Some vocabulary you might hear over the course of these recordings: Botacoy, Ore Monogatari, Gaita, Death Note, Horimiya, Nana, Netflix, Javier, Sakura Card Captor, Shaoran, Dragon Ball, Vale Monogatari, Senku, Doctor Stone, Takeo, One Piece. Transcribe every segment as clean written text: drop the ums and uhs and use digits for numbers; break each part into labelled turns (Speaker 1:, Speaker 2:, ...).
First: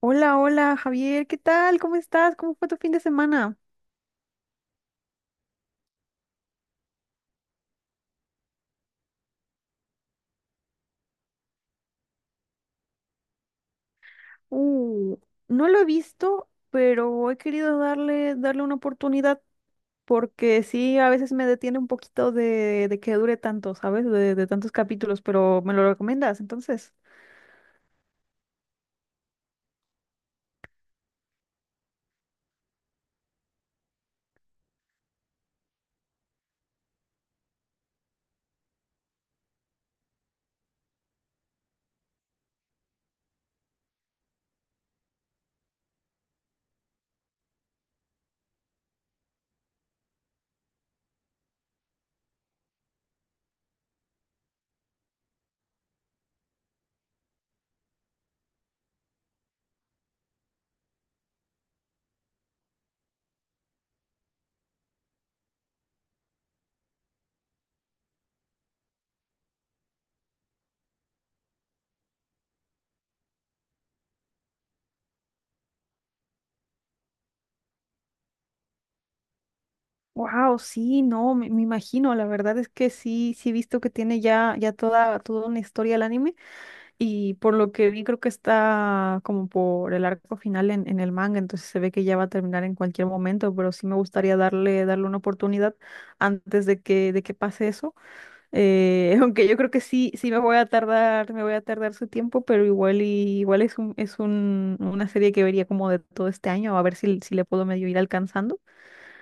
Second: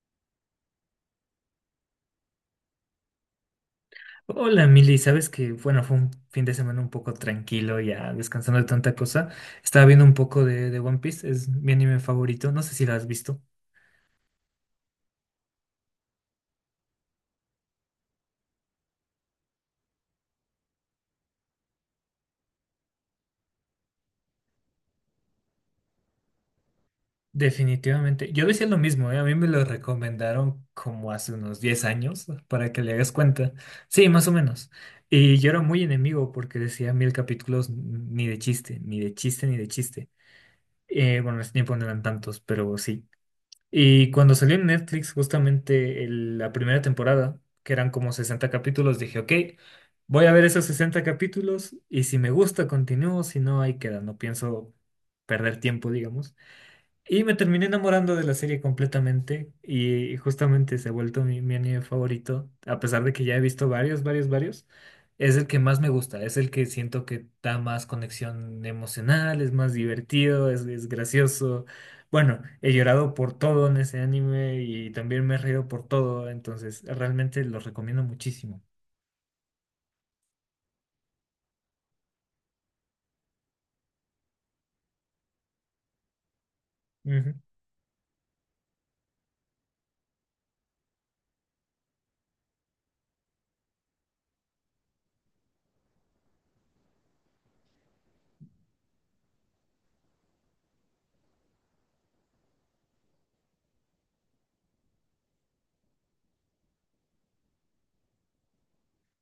Speaker 1: Hola, hola Javier, ¿qué tal? ¿Cómo estás? ¿Cómo fue tu fin de semana?
Speaker 2: Hola, Mili, sabes que, bueno, fue un fin de semana un poco tranquilo, ya descansando de tanta cosa. Estaba viendo un poco de One Piece, es mi anime favorito, no sé si lo has visto.
Speaker 1: Uh, no lo he visto, pero he querido darle una oportunidad porque sí, a veces me detiene un poquito de que dure tanto, ¿sabes? De tantos capítulos, pero me lo recomiendas, entonces.
Speaker 2: Definitivamente, yo decía lo mismo, ¿eh? A mí me lo recomendaron como hace unos 10 años, para que le hagas cuenta. Sí, más o menos. Y yo era muy enemigo porque decía mil capítulos, ni de chiste, ni de chiste, ni de chiste. Bueno, en ese tiempo no eran tantos, pero sí. Y cuando salió en Netflix justamente la primera temporada, que eran como 60 capítulos, dije, ok, voy a ver esos 60 capítulos y si me gusta continúo, si no, ahí queda, no pienso perder tiempo, digamos. Y me terminé enamorando de la serie completamente y justamente se ha vuelto mi anime favorito, a pesar de que ya he visto varios, varios, varios. Es el que más me gusta, es el que siento que da más conexión emocional, es más divertido, es gracioso. Bueno, he llorado por todo en ese anime y también me he reído por todo, entonces realmente lo recomiendo muchísimo.
Speaker 1: Wow, sí, no, me imagino, la verdad es que sí, sí he visto que tiene ya toda una historia el anime. Y
Speaker 2: Ujú.
Speaker 1: por lo que vi, creo que está como por el arco final en el manga, entonces se ve que ya va a terminar en cualquier momento, pero sí me gustaría darle una oportunidad antes de de que pase eso. Aunque yo creo que sí, sí me voy a tardar, me voy a tardar su tiempo, pero igual es una serie que vería como de todo este año, a ver si, si le puedo medio ir alcanzando.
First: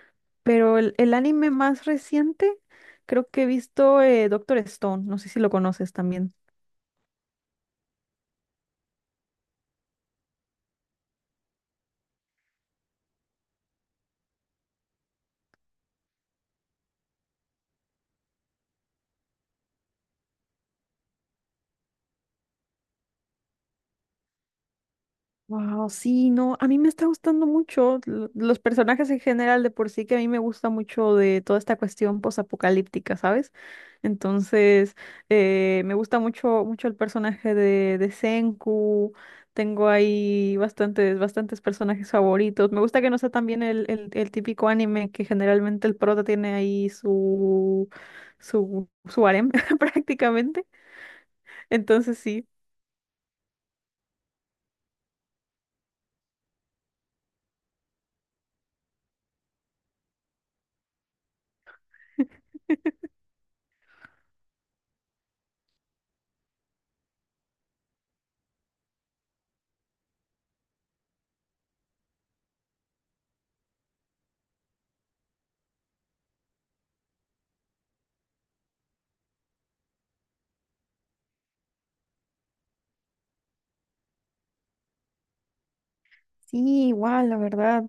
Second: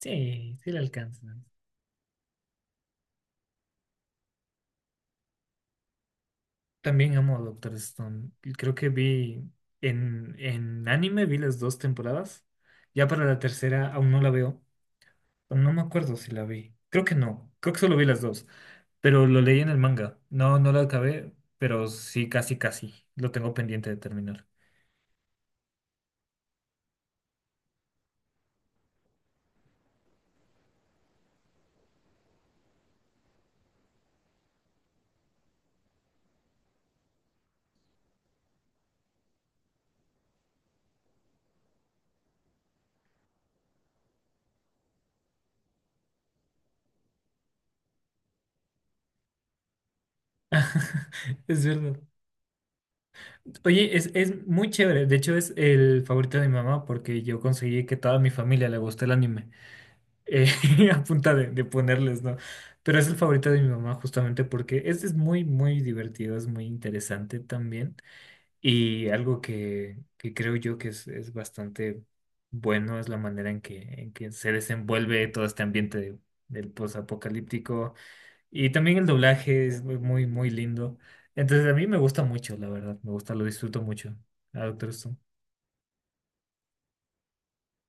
Speaker 2: Sí, sí le
Speaker 1: Pero el
Speaker 2: alcanza.
Speaker 1: anime más reciente, creo que he visto Doctor Stone, no sé si lo conoces también.
Speaker 2: También amo a Doctor Stone. Y creo que vi en anime, vi las dos temporadas. Ya para la tercera aún no la veo. Aún no me acuerdo si la vi. Creo que no. Creo que solo vi las dos. Pero lo leí en el manga. No, no lo acabé, pero sí, casi, casi. Lo tengo pendiente de terminar.
Speaker 1: Wow, sí, no, a mí me está gustando mucho los personajes en general, de por sí que a mí me gusta mucho de toda esta cuestión posapocalíptica, ¿sabes? Entonces, me gusta mucho mucho el personaje de Senku. Tengo ahí bastantes bastantes personajes favoritos. Me gusta que no sea también el típico anime que generalmente el prota tiene ahí su su harem prácticamente.
Speaker 2: Es verdad.
Speaker 1: Entonces, sí.
Speaker 2: Oye, es muy chévere. De hecho, es el favorito de mi mamá porque yo conseguí que toda mi familia le guste el anime. eh, a punta de ponerles, ¿no? Pero es el favorito de mi mamá justamente porque este es muy, muy divertido, es muy interesante también. Y algo que creo yo que es bastante bueno es la manera en que se desenvuelve todo este ambiente del posapocalíptico. Y también el doblaje es muy, muy muy lindo. Entonces a mí me gusta mucho, la verdad, me gusta, lo disfruto mucho. Ah, Doctor Stone.
Speaker 1: Sí, igual, la verdad.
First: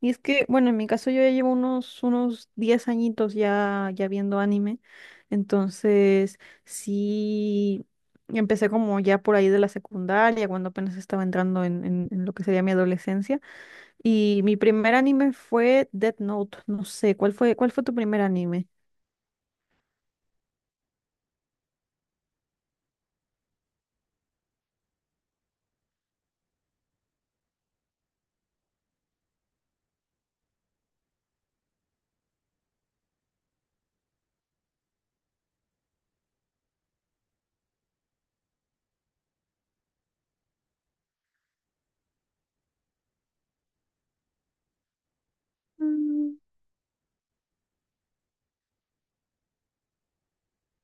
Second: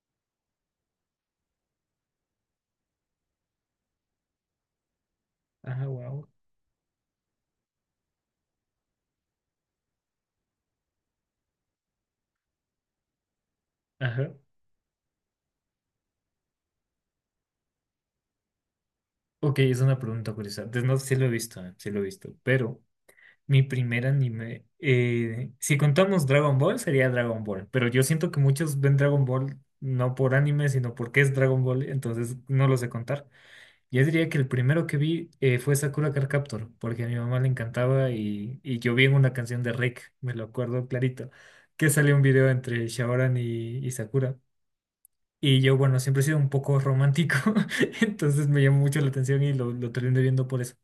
Speaker 1: Y es que, bueno, en mi caso yo ya llevo unos, unos 10 añitos ya, ya viendo anime.
Speaker 2: Ajá, wow.
Speaker 1: Entonces, sí, empecé como ya por ahí de la secundaria, cuando apenas estaba entrando en lo que sería mi adolescencia.
Speaker 2: Ajá.
Speaker 1: Y mi primer anime fue Death Note. No sé, cuál fue tu primer anime?
Speaker 2: Ok, es una pregunta curiosa. Entonces, no, sí lo he visto, sí lo he visto, pero mi primer anime, si contamos Dragon Ball, sería Dragon Ball. Pero yo siento que muchos ven Dragon Ball no por anime, sino porque es Dragon Ball, entonces no lo sé contar. Yo diría que el primero que vi, fue Sakura Card Captor, porque a mi mamá le encantaba y yo vi en una canción de Rick, me lo acuerdo clarito, que salió un video entre Shaoran y Sakura. Y yo, bueno, siempre he sido un poco romántico, entonces me llamó mucho la atención y lo terminé viendo por eso,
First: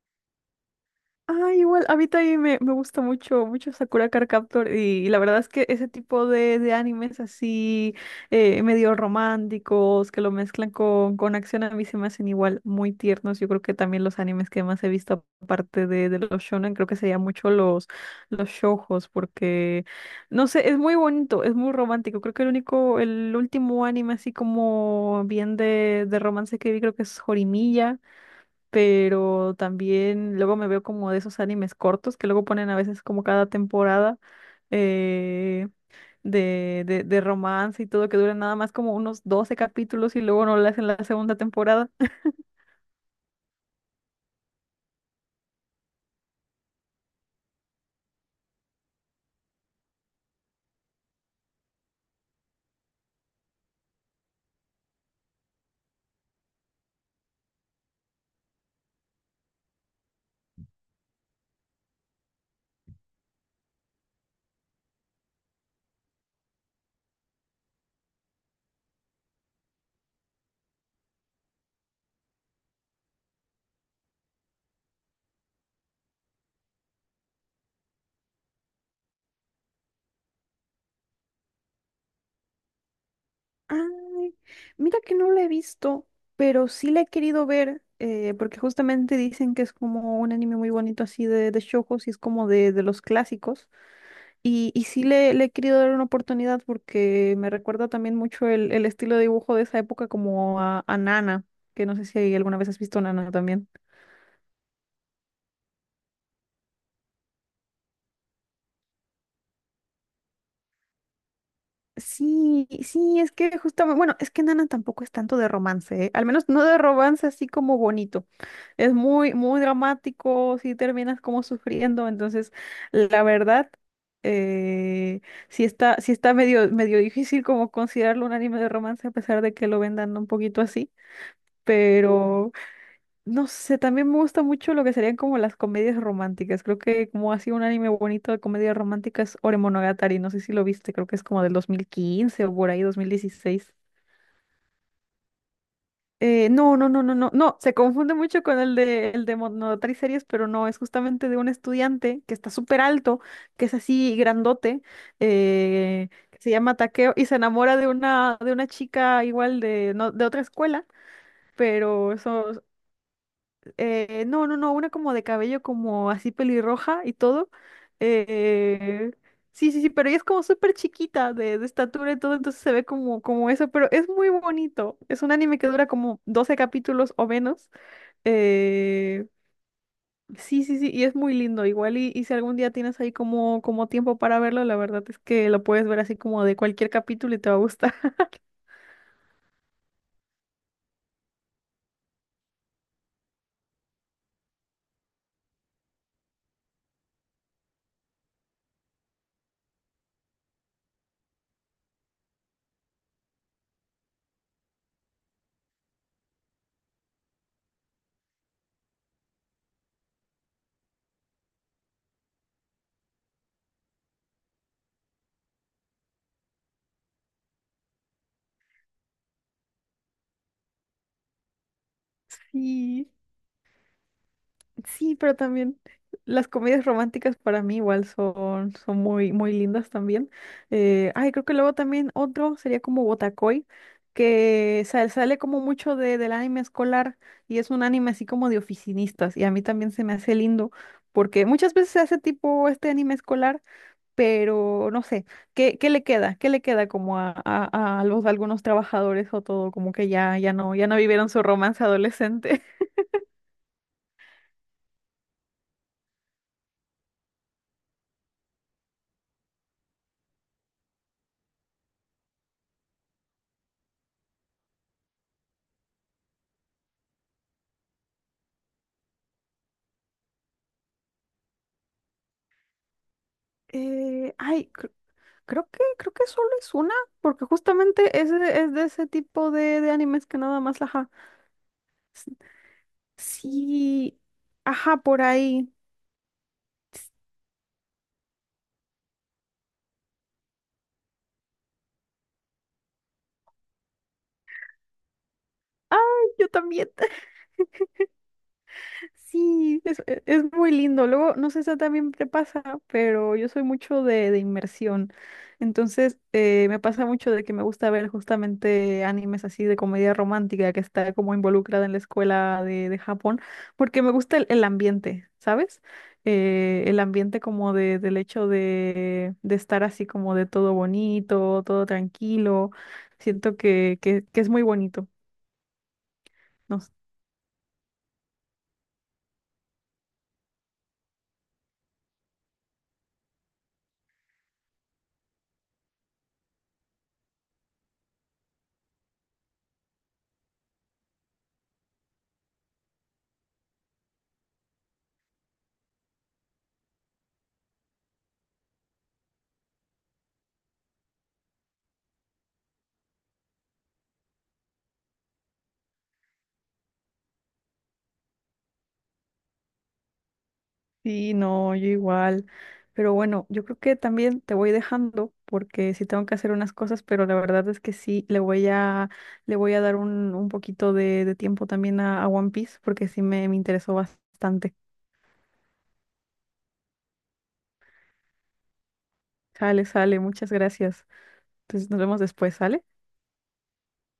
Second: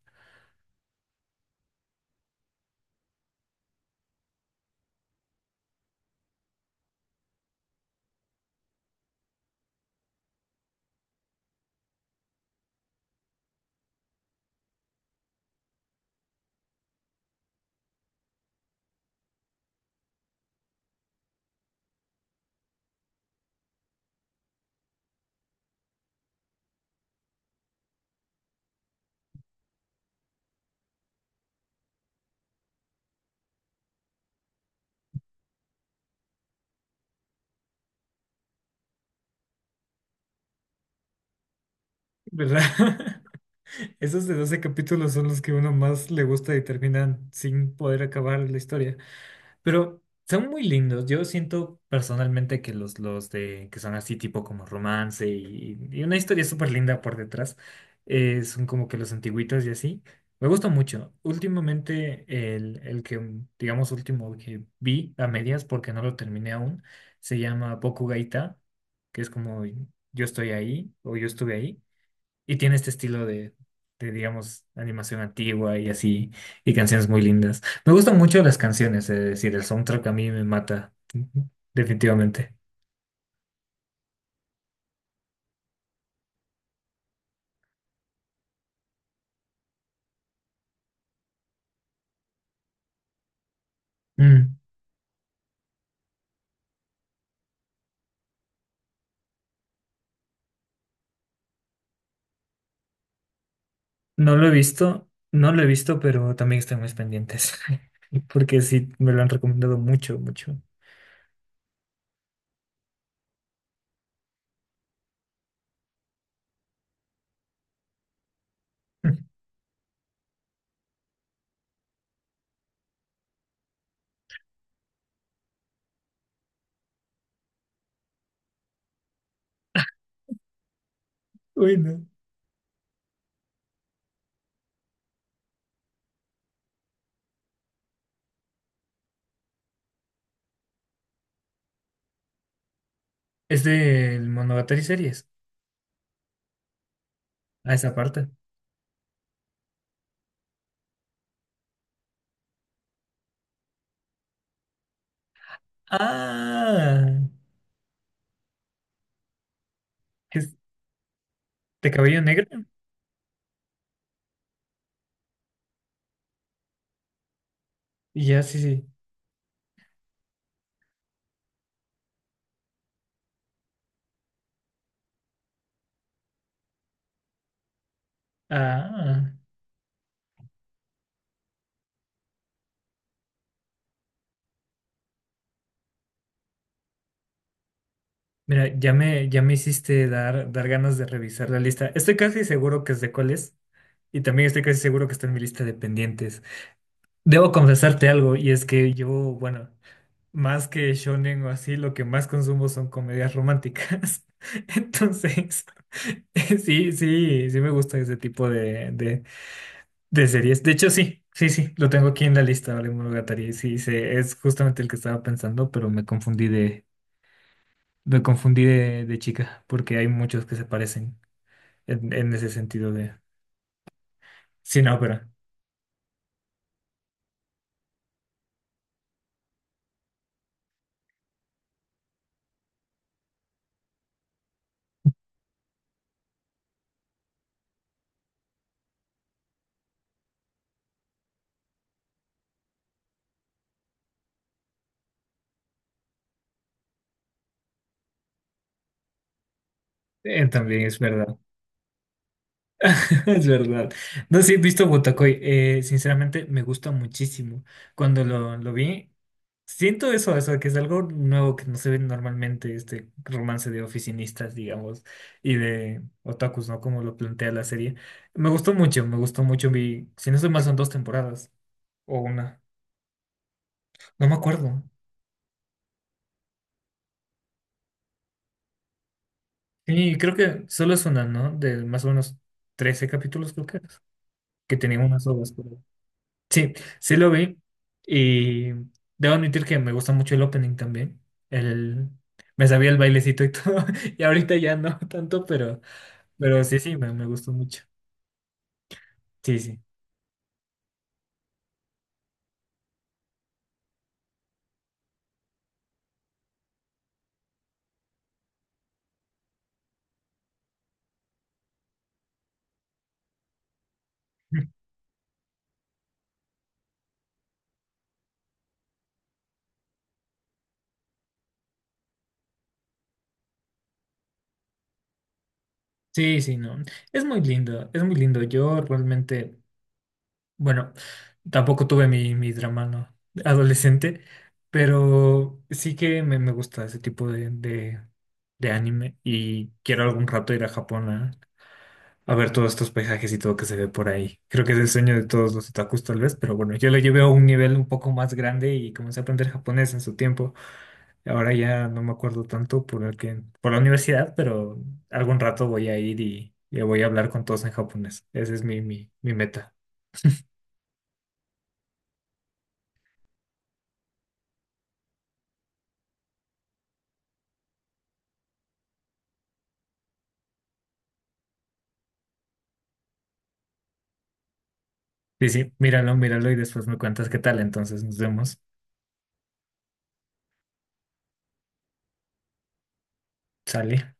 Speaker 1: Ah, igual, a mí también me gusta mucho, mucho Sakura Card Captor y, la verdad es que ese tipo de animes así, medio románticos, que lo mezclan con acción, a mí se me hacen igual muy tiernos. Yo creo que también los animes que más he visto, aparte de los shonen, creo que serían mucho los shoujos, porque, no sé, es muy bonito, es muy romántico. Creo que el único, el último anime así como bien de romance que vi creo que es Horimiya, pero también luego me veo como de esos animes cortos que luego ponen a veces como cada temporada, eh, de romance y todo, que duran nada más como unos 12 capítulos y luego no lo hacen la segunda temporada.
Speaker 2: ¿verdad? Esos de 12 capítulos son los que uno más le gusta y terminan sin poder acabar la historia. Pero son muy lindos. Yo siento personalmente que los de que son así tipo como romance y una historia súper linda por detrás, son como que los antiguitos y así. Me gusta mucho. Últimamente el que, digamos, último que vi a medias porque no lo terminé aún, se llama Gaita, que es como Yo estoy ahí o Yo estuve ahí. Y tiene este estilo digamos, animación antigua y así, y canciones muy lindas. Me gustan mucho las canciones, es decir, el soundtrack a mí me mata, definitivamente.
Speaker 1: Ay, mira que no la he visto, pero sí la he querido ver, porque justamente dicen que es como un anime muy bonito así de shoujos y es como de los clásicos.
Speaker 2: Mm,
Speaker 1: Y sí le he querido dar una oportunidad porque me recuerda también mucho el estilo de dibujo de esa época como a Nana, que no sé si alguna vez has visto Nana también.
Speaker 2: No lo he visto, no lo he visto, pero también están mis pendientes, porque sí, me lo han recomendado mucho, mucho.
Speaker 1: Sí, sí, es que justamente, bueno, es que Nana tampoco es tanto de romance, ¿eh? Al menos no de romance así como bonito. Es muy, muy dramático, si terminas como sufriendo, entonces la verdad, eh, sí está medio, medio difícil como considerarlo un anime de romance a pesar de que lo vendan un poquito así.
Speaker 2: Bueno.
Speaker 1: Pero no sé, también me gusta mucho lo que serían como las comedias románticas. Creo que como ha sido un anime bonito de comedias románticas, Ore Monogatari, no sé si lo viste, creo que es como del 2015 o por ahí
Speaker 2: Es
Speaker 1: 2016.
Speaker 2: del Monogatari series,
Speaker 1: No, no, no, no, no, no,
Speaker 2: a
Speaker 1: se
Speaker 2: esa
Speaker 1: confunde
Speaker 2: parte.
Speaker 1: mucho con el de Monogatari series, pero no, es justamente de un estudiante que está súper alto, que es así grandote, que se llama Takeo
Speaker 2: Ah,
Speaker 1: y se enamora de una chica igual de, no, de otra
Speaker 2: es
Speaker 1: escuela,
Speaker 2: de
Speaker 1: pero
Speaker 2: cabello
Speaker 1: eso.
Speaker 2: negro.
Speaker 1: No, no, no, una como de cabello como así pelirroja y todo.
Speaker 2: Ya, sí, sí.
Speaker 1: Eh, sí, sí, sí, pero ella es como súper chiquita de estatura y todo, entonces se ve como, como eso, pero es muy bonito. Es un anime que dura como 12 capítulos o menos. Eh,
Speaker 2: Ah.
Speaker 1: sí, sí, sí, y es muy lindo. Igual y si algún día tienes ahí como, como tiempo para verlo, la verdad es que lo puedes ver así como de cualquier capítulo y te va a gustar.
Speaker 2: Mira, ya me hiciste dar ganas de revisar la lista. Estoy casi seguro que sé cuál es y también estoy casi seguro que está en mi lista de pendientes. Debo confesarte algo y es que yo, bueno, más que shonen o así, lo que más consumo son comedias románticas. Entonces, sí, sí, sí me gusta ese tipo de series. De hecho, sí, sí, sí, lo tengo aquí en la lista, Vale Monogatari. Sí, sí, es justamente el que estaba pensando, pero me confundí de chica, porque hay muchos que se parecen en, en ese sentido
Speaker 1: Sí.
Speaker 2: de sin
Speaker 1: Sí,
Speaker 2: ópera.
Speaker 1: pero también las comedias románticas para mí igual son, son muy, muy lindas también. Ay, creo que luego también otro sería como Botacoy, que sale como mucho del anime escolar y es un anime así como de oficinistas y a mí también se me hace lindo porque muchas veces se hace tipo este anime escolar, pero no sé, ¿qué, qué le queda? ¿Qué le queda como a los, algunos trabajadores o todo? Como que ya, ya no,
Speaker 2: También
Speaker 1: ya no
Speaker 2: es
Speaker 1: vivieron
Speaker 2: verdad,
Speaker 1: su romance adolescente.
Speaker 2: es verdad. No sí he visto Botacoy, sinceramente me gusta muchísimo. Cuando lo vi, siento que es algo nuevo que no se ve normalmente, este romance de oficinistas, digamos, y de otakus, ¿no? Como lo plantea la serie. Me gustó mucho, me gustó mucho. Vi, si no estoy mal, son dos temporadas o una, no me
Speaker 1: Ay,
Speaker 2: acuerdo.
Speaker 1: creo que, creo que solo es una, porque justamente es, es de ese tipo de
Speaker 2: Sí,
Speaker 1: animes
Speaker 2: creo
Speaker 1: que nada
Speaker 2: que
Speaker 1: más,
Speaker 2: solo es
Speaker 1: ajá.
Speaker 2: una, ¿no? De más o menos
Speaker 1: s-
Speaker 2: 13 capítulos, creo que es,
Speaker 1: Sí,
Speaker 2: que
Speaker 1: ajá,
Speaker 2: tenía
Speaker 1: por
Speaker 2: unas obras por
Speaker 1: ahí.
Speaker 2: ahí. Sí, sí lo vi y debo admitir que me gusta mucho el opening también. El, Me sabía el bailecito y todo, y ahorita ya no tanto, pero,
Speaker 1: Yo
Speaker 2: pero sí,
Speaker 1: también.
Speaker 2: sí, me gustó mucho. Sí, sí.
Speaker 1: Sí, es muy lindo. Luego, no sé si también te pasa, pero yo soy mucho de inmersión. Entonces, me pasa mucho de que me gusta ver justamente animes así de comedia romántica que está como involucrada en la escuela de Japón, porque me gusta el ambiente, ¿sabes? El ambiente como del hecho de estar así como de todo bonito, todo tranquilo. Siento que es muy bonito.
Speaker 2: Sí, sí, no.
Speaker 1: No.
Speaker 2: Es muy lindo, es muy lindo. Yo realmente... Bueno, tampoco tuve mi drama, ¿no? Adolescente, pero sí que me gusta ese tipo de anime y quiero algún rato ir a Japón a ver todos estos paisajes y todo que se ve por ahí. Creo que es el sueño de todos los otakus tal vez, pero bueno, yo lo llevé a un nivel un poco más grande y comencé a aprender japonés en su tiempo. Ahora ya no me acuerdo tanto por el que, por la universidad, pero algún rato voy a ir y voy a hablar con todos en japonés. Ese es mi meta.
Speaker 1: Sí, no, yo igual. Pero bueno, yo creo que también te voy dejando porque sí tengo que hacer unas cosas, pero la verdad es que sí, le voy le voy a dar un poquito de tiempo también a One Piece porque sí me interesó bastante.
Speaker 2: Sí, sí, míralo, míralo y después me cuentas qué tal. Entonces nos vemos.
Speaker 1: Sale, sale, muchas gracias. Entonces nos vemos después, ¿sale?
Speaker 2: Sale.